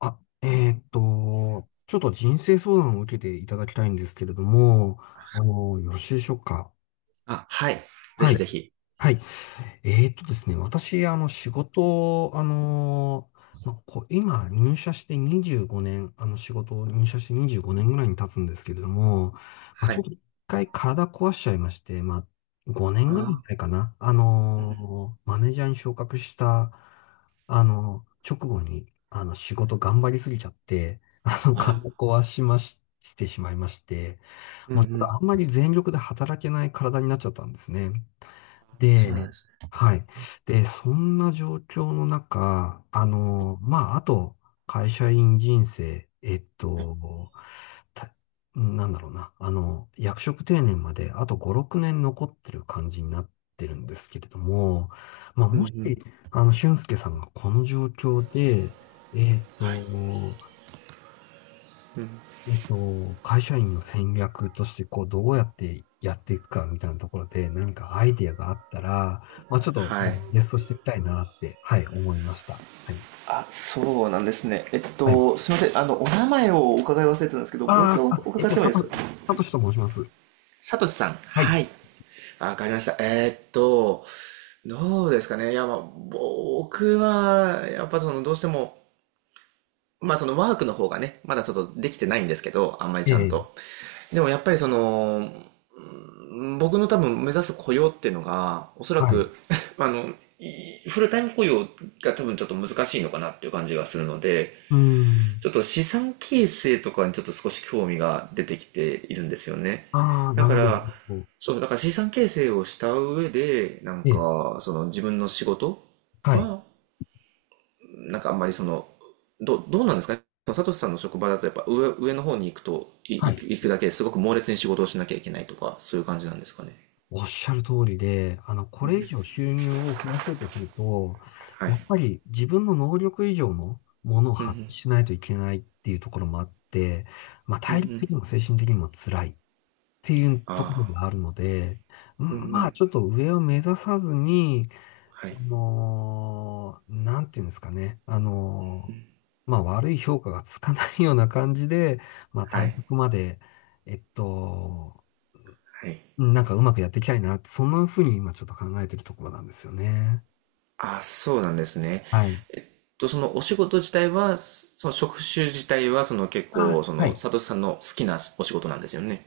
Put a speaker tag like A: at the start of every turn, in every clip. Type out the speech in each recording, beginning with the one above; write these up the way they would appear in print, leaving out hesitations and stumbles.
A: ちょっと人生相談を受けていただきたいんですけれども、よろしいでしょうか。
B: あ、はい。ぜ
A: は
B: ひ
A: い。
B: ぜひ。
A: はい。ですね、私、仕事を、まあ、こう、今、入社して25年、仕事を入社して25年ぐらいに経つんですけれども、まあ、
B: は
A: ちょっ
B: い。
A: と一回体壊しちゃいまして、まあ、5年ぐらい
B: あ
A: 前かな、
B: ー、うんうん、
A: マネージャーに昇格した、直後に、仕
B: は
A: 事
B: い。
A: 頑張りすぎちゃって、あの、体
B: ああ、
A: 壊しまし、してしまいまして、
B: うん
A: もうちょ
B: う
A: っと
B: ん。
A: あんまり全力で働けない体になっちゃったんですね。
B: ああ、そうなん
A: で、
B: ですね。
A: はい。で、そんな状況の中、
B: はい、
A: まあ、あと、会社員人生、
B: はい、
A: たなんだろうな、役職定年まであと5、6年残ってる感じになってるんですけれども、まあ、
B: うん
A: もし、
B: うん。
A: 俊介さんがこの状況で、えっ
B: はい、
A: と、
B: うん。
A: 会社員の戦略として、こう、どうやってやっていくかみたいなところで、何かアイディアがあったら、まあ、ちょっ
B: は
A: と、
B: い。
A: ゲストしてみたいなって、はい、思いました。はい。
B: あ、そうなんですね。
A: はい。
B: すみません。お名前をお伺い忘れてたんですけど、もう一
A: あ
B: 度お
A: ーあ、あえっ
B: 伺っ
A: と、
B: てもい
A: さ
B: いです
A: と、
B: か。
A: さとしと申します。
B: サトシさん。
A: は
B: は
A: い。
B: い。あ、わかりました。どうですかね。いや、まあ、僕は、やっぱその、どうしても、まあそのワークの方がね、まだちょっとできてないんですけど、あんまり
A: え
B: ちゃん
A: え、
B: と。でもやっぱりその、僕の多分目指す雇用っていうのが、おそら
A: はい。う
B: く あの、フルタイム雇用が多分ちょっと難しいのかなっていう感じがするので、
A: ーん。
B: ちょっと資産形成とかにちょっと少し興味が出てきているんですよね。
A: ああ、
B: だ
A: なる
B: か
A: ほ
B: ら、
A: ど。
B: そう、だから資産形成をした上で、なん
A: ええ、
B: か、その自分の仕事
A: はい。
B: は、なんかあんまりその、どうなんですかね。サトシさんの職場だとやっぱ上の方に行くと、
A: は
B: 行く
A: い。
B: 行くだけですごく猛烈に仕事をしなきゃいけないとか、そういう感じなんですかね。
A: おっしゃる通りで、これ以上収入を増やそうとすると、
B: はい。
A: やっぱり自分の能力以上のものを発揮しないといけないっていうところもあって、まあ、体力的にも精神的にも辛いっていうところ
B: あ
A: があるので、んまあ、ちょっと上を目指さずに、
B: あ、はい。
A: なんていうんですかね、まあ、悪い評価がつかないような感じで、まあ、
B: は
A: 対
B: い。
A: 局まで、えっと、
B: はい。
A: うんなんかうまくやっていきたいなって、そんな風に今ちょっと考えてるところなんですよね。
B: ああ、そうなんですね。
A: はい。
B: と、そのお仕事自体は、その職種自体は、その結構、そ
A: は
B: の、
A: い。
B: サトシさんの好きなお仕事なんですよね。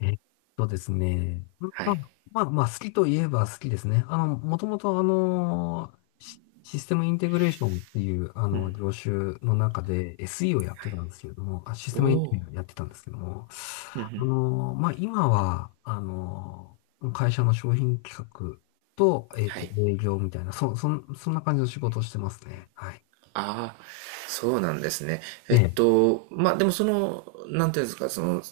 A: えっですね。
B: は
A: まあ、
B: い。
A: まあ好きといえば好きですね。もともとシステムインテグレーションっていう、業種の中で SE をやってたんですけれども、シス
B: お
A: テムインテグレー
B: お、
A: ションやってたんですけども、まあ、今は、会社の商品企画と、
B: はい。
A: 営業みたいな、そんな感じの仕事をしてますね。はい。
B: ああ、そうなんですね。
A: ええ、
B: まあ、でもその、なんていうんですか、その、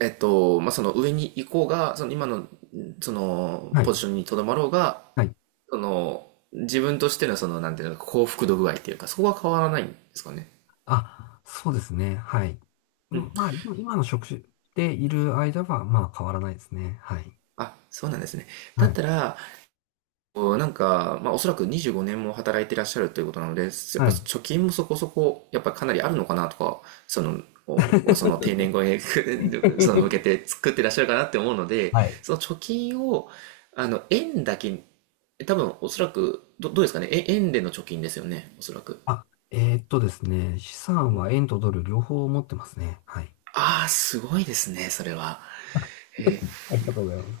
B: まあ、その上に行こうが、その今の、その、
A: はい、
B: ポジションにとどまろうが、
A: はい。
B: その、自分としてのその、なんていうの、幸福度具合っていうか、そこは変わらないんですかね。
A: そうですね。はい。うんまあ、今の職種でいる間は、まあ、変わらないですね。はい。
B: あ、そうなんですね。だ
A: は
B: っ
A: い。
B: たら、こうなんか、まあ、おそらく25年も働いていらっしゃるということなので、やっぱ
A: はい。
B: 貯金もそこそこ、やっぱかなりあるのかなとか、その、おその定年後へ その向け て作ってらっしゃるかなって思うので、
A: はい。
B: その貯金を、円だけ、多分おそらく、どうですかね、え円での貯金ですよね、おそらく。
A: ですね。資産は円とドル両方持ってますね。はい。
B: ああ、すごいですね、それは。
A: あありがとうございます。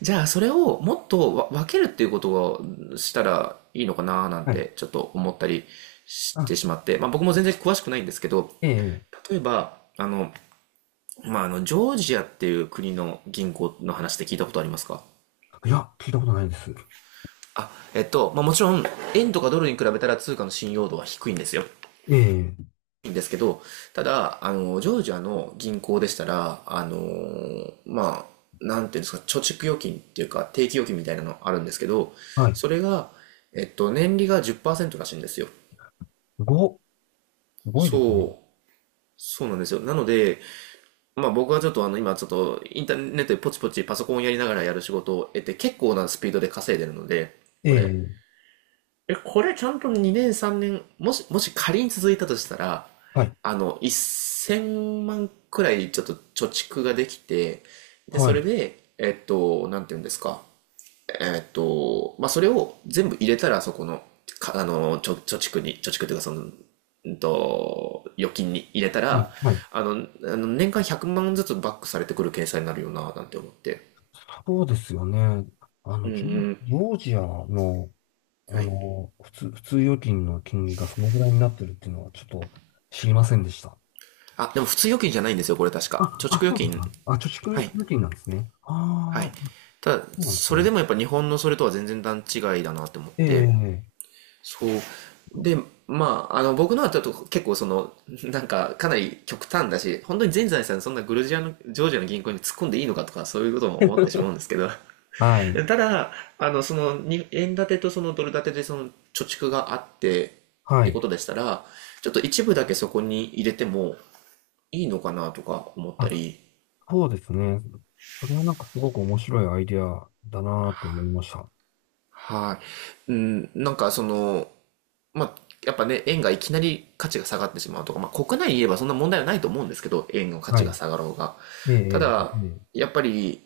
B: じゃあそれをもっと分けるっていうことをしたらいいのかななん
A: はい。
B: てちょっと思ったりして
A: あ、
B: しまって、まあ僕も全然詳しくないんですけど、
A: ええ、
B: 例えば、まあジョージアっていう国の銀行の話で聞いたことありますか。
A: いや、聞いたことないです。
B: あ、まあもちろん、円とかドルに比べたら通貨の信用度は低いんですよ。
A: ええ、
B: んですけど、ただ、ジョージアの銀行でしたら、あのまあ、なんていうんですか、貯蓄預金っていうか、定期預金みたいなのあるんですけど、
A: はい。
B: それが、年利が10%らしいんですよ。
A: ご、すごいですね。
B: そう、そうなんですよ。なので、まあ僕はちょっと今ちょっとインターネットでポチポチパソコンやりながらやる仕事を得て、結構なスピードで稼いでるので、これ。
A: ええ、
B: え、これちゃんと2年3年、もし仮に続いたとしたら、
A: はい。
B: 1000万くらいちょっと貯蓄ができて、で、
A: は
B: そ
A: い。は
B: れ
A: い。
B: で、なんて言うんですか。まあ、それを全部入れたら、そこの、か、あの、貯蓄に、貯蓄というか、その、預金に入れた
A: は
B: ら、
A: い、
B: あの、あの年間100万ずつバックされてくる計算になるよな、なんて思って。
A: そうですよね。
B: うんうん。
A: ジョージアの、
B: はい。
A: 普通預金の金利がそのぐらいになってるっていうのはちょっと知りませんでした。
B: あ、でも普通預金じゃないんですよ、これ確
A: あ、
B: か。貯蓄預
A: そうです
B: 金。
A: か。貯蓄
B: はい。
A: 預金なんですね。
B: は
A: ああ、
B: い。ただ、
A: そうなんです
B: それ
A: ね。
B: でもやっぱ日本のそれとは全然段違いだなって思っ
A: え
B: て、
A: え、
B: そう。で、まあ、僕のはちょっと結構その、なんか、かなり極端だし、本当に全財産そんなグルジアの、ジョージアの銀行に突っ込んでいいのかとか、そういうことも思ってしまうんですけど、
A: はい、
B: ただ、その、に円建てとそのドル建てでその、貯蓄があって、っ
A: は
B: て
A: い。
B: ことでしたら、ちょっと一部だけそこに入れてもいいのかなとか思った
A: あ、
B: り、
A: そうですね。それはなんかすごく面白いアイデアだなーって思いました。
B: はい。うん、なんかその、まあ、やっぱね、円がいきなり価値が下がってしまうとか、まあ、国内に言えばそんな問題はないと思うんですけど、円の価
A: は
B: 値が
A: い。
B: 下がろうが。
A: ええ、
B: た
A: え
B: だ、
A: え、ええ、
B: やっぱり、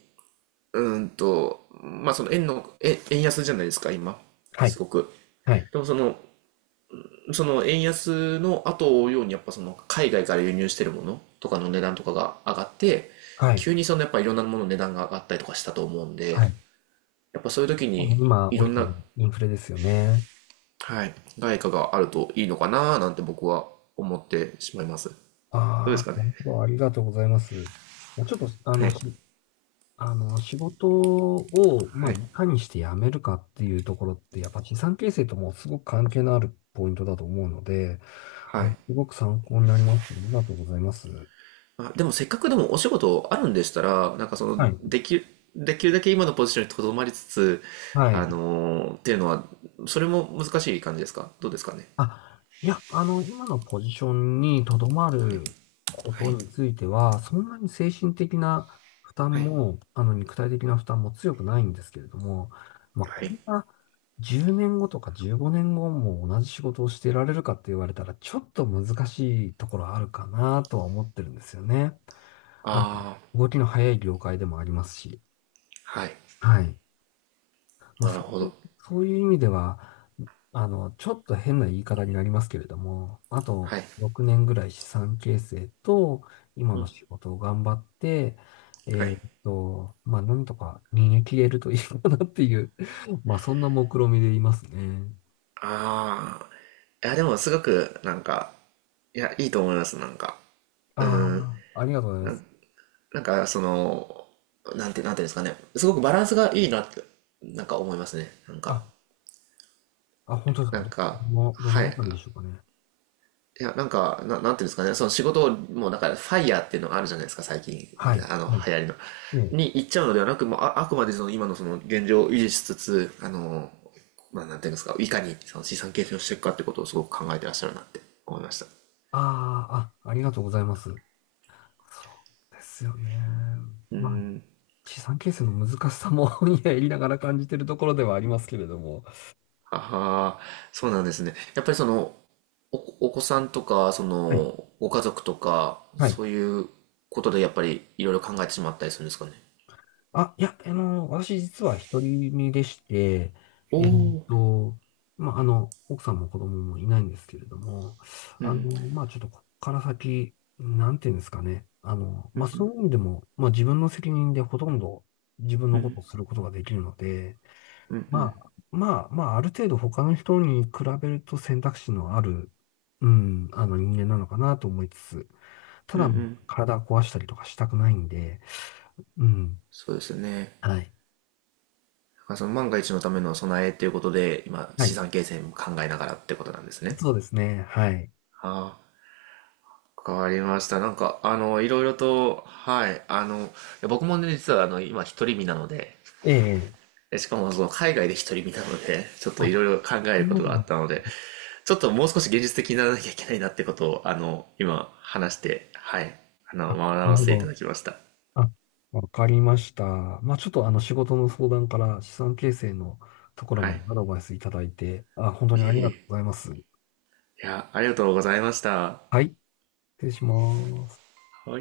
B: まあ、その円の、え円安じゃないですか、今。
A: は
B: す
A: い、
B: ごく。
A: はい、
B: でもその、その円安の後を追うように、やっぱその海外から輸入してるものとかの値段とかが上がって、
A: はい、
B: 急にそのやっぱいろんなものの値段が上がったりとかしたと思うんで、
A: はい。
B: やっぱそういう時に
A: 今、
B: いろ
A: 起
B: ん
A: きて
B: な、
A: るインフレですよね。
B: はい、外貨があるといいのかなーなんて僕は思ってしまいます。どうで
A: ああ、
B: すかね。
A: なるほど。ありがとうございます。ちょっと、あ
B: は
A: の、
B: い。
A: 知あの、仕事を、ま
B: は
A: あ、
B: い。
A: いかにして辞めるかっていうところって、やっぱ資産形成ともすごく関係のあるポイントだと思うので、
B: はい。
A: すごく参考になりました。ありがとうございます。
B: あ、でもせっかくでもお仕事あるんでしたら、なんかそ
A: は
B: の、
A: い。
B: できるだけ今のポジションにとどまりつつ、
A: は
B: あ
A: い。
B: のーっていうのは、それも難しい感じですかどうですかね。
A: いや、今のポジションにとどま
B: はい。
A: るこ
B: は
A: と
B: い。
A: については、そんなに精神的な負
B: は
A: 担
B: い。
A: も、肉体的な負担も強くないんですけれども、まあ、
B: は
A: こ
B: い。
A: れが10年後とか15年後も同じ仕事をしていられるかって言われたら、ちょっと難しいところあるかなとは思ってるんですよね。あの、
B: あ
A: 動きの早い業界でもありますし、
B: あ、はい。
A: はい。まあ、
B: なるほど。
A: そういう意味では、ちょっと変な言い方になりますけれども、あと
B: はい。
A: 6年ぐらい資産形成と、今
B: う
A: の仕
B: ん。
A: 事を頑張って、
B: はい。
A: まあ、なんとか逃げ切れるといいかなっていう、まあ、そんな目論見でいますね。
B: ああ。いや、でもすごく、なんか、いや、いいと思います、なんか。う
A: ああ、ありがとうございます。
B: ん、なんか、その、なんていうんですかね。すごくバランスがいいなって、なんか思いますね。なんか、
A: あ、本当ですか。
B: なんか、
A: ど
B: は
A: の
B: い。
A: あたりでしょうかね。
B: いや、なんか、なんていうんですかね。その仕事を、もうなんか、ファイヤーっていうのがあるじゃないですか、最近。
A: はい。はい。
B: 流行りの。
A: ええ。
B: に行っちゃうのではなく、もうあ、あくまでその今のその現状を維持しつつ、まあ、なんていうんですか、いかにその資産形成をしていくかってことをすごく考えてらっしゃるなって思いました。
A: ああ、ありがとうございます。そうですよね。まあ資産形成の難しさも いや、やりながら感じてるところではありますけれども。
B: ああ、そうなんですね。やっぱりその、お子さんとか、そ
A: はい。
B: の、ご家族とか、
A: はい。
B: そういうことでやっぱりいろいろ考えてしまったりするんですかね。
A: いや、私実は一人身でして、
B: お
A: えっ
B: お。
A: と、まあ、奥さんも子供もいないんですけれども、あの、まあ、ちょっとこっから先、なんていうんですかね。まあ、そういう意味でも、まあ、自分の責任でほとんど自分のことをすることができるので、まあ、ある程度他の人に比べると選択肢のある、人間なのかなと思いつつ、ただ、体壊したりとかしたくないんで、うん、
B: そうですよね。
A: はい。
B: だからその万が一のための備えということで、今、
A: は
B: 資
A: い。
B: 産形成も考えながらってことなんですね。
A: そうですね、はい。
B: ああ、変わりました。なんか、いろいろと、はい、いや僕もね、実は今、一人身なので、
A: ええ、
B: しかもその海外で一人見たので、ちょっといろい
A: あ、
B: ろ考え
A: そ
B: ること
A: う
B: があ
A: な
B: っ
A: ん
B: たので、ちょっともう少し現実的にならなきゃいけないなってことを、今話して、はい、
A: あ、
B: 学
A: な
B: ば
A: るほ
B: せていた
A: ど。
B: だきました。
A: あ、わかりました。まあ、ちょっとあの仕事の相談から資産形成のところ
B: は
A: まで
B: い。
A: アドバイスいただいて、本当
B: い
A: にあ
B: え
A: り
B: い
A: がとうご
B: え。
A: ざいます。
B: いや、ありがとうございました。は
A: はい、失礼します。
B: い。